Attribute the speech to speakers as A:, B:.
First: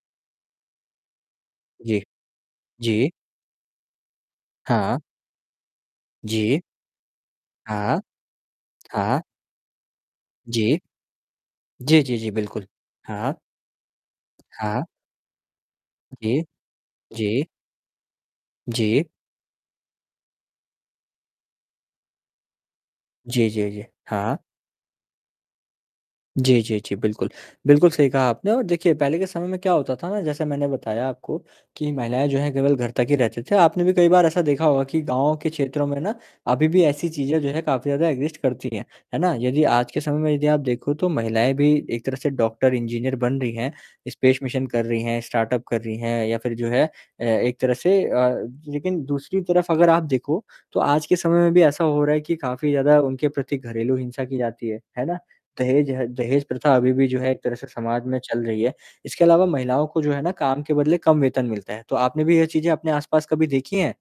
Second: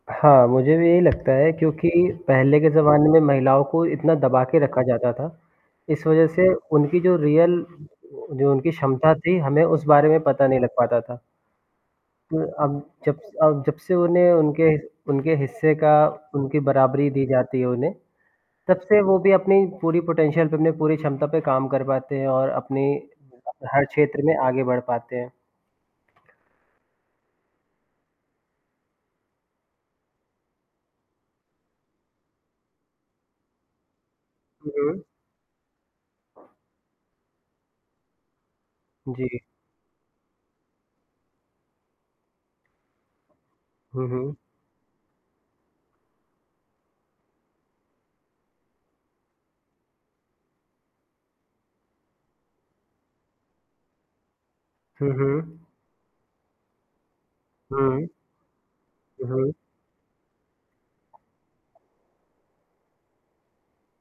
A: हाँ, मुझे भी यही लगता है क्योंकि
B: जी।
A: पहले के ज़माने
B: जी।
A: में महिलाओं को इतना दबा के रखा
B: हाँ।
A: जाता था। इस वजह से
B: जी।
A: उनकी जो रियल
B: हाँ।
A: जो उनकी क्षमता
B: हाँ।
A: थी हमें उस बारे में पता नहीं लग
B: जी।
A: पाता था।
B: जी, जी, जी
A: तो
B: बिल्कुल।
A: अब, जब स
B: हाँ।
A: अब जब से उन्हें उनके ह
B: हाँ।
A: उनके हिस्से का
B: जी।
A: उनकी बराबरी दी
B: जी।
A: जाती है उन्हें। तब से
B: जी।
A: वो भी अपनी पूरी पोटेंशियल पे, अपनी पूरी क्षमता पे काम कर पाते हैं और अपनी
B: जी,
A: अ,
B: जी, जी।
A: हर क्षेत्र में
B: हाँ।
A: आगे बढ़ पाते हैं।
B: जी, जी, जी बिल्कुल। बिल्कुल सही कहा आपने और देखिए पहले के समय में क्या होता था ना जैसे मैंने बताया आपको कि महिलाएँ जो हैं केवल घर तक ही रहते थे। आपने भी कई बार ऐसा देखा
A: हुँ,
B: होगा
A: हुँ।
B: कि गाँव के क्षेत्रों में ना अभी भी ऐसी चीज़ें जो है काफ़ी ज़्यादा एग्ज़िस्ट करती हैं। है ना?
A: जी।
B: यदि आज के समय में यदि आप देखो तो महिलाएँ भी एक तरह से डॉक्टर, इंजीनियर बन रही हैं,
A: हुँ, हुँ।
B: स्पेस मिशन कर रही हैं, स्टार्टअप कर रही हैं या फिर जो है अ, एक तरह से अ अ, लेकिन दूसरी तरफ़ अगर आप देखो तो आज के समय में भी ऐसा हो रहा है कि काफ़ी ज़्यादा उनके प्रति घरेलू हिंसा की जाती है। है
A: हुँ,
B: ना?
A: हुँ।
B: दहेज़ ह दहेज़ प्रथा अभी भी जो है एक तरह से समाज
A: हुँ।
B: में चल रही है। इसके
A: हुँ,
B: अलावा
A: हुँ।
B: महिलाओं को जो है ना, काम के बदले कम वेतन मिलता है। तो आपने भी यह चीज़ें अपने आस-पास कभी देखी हैं?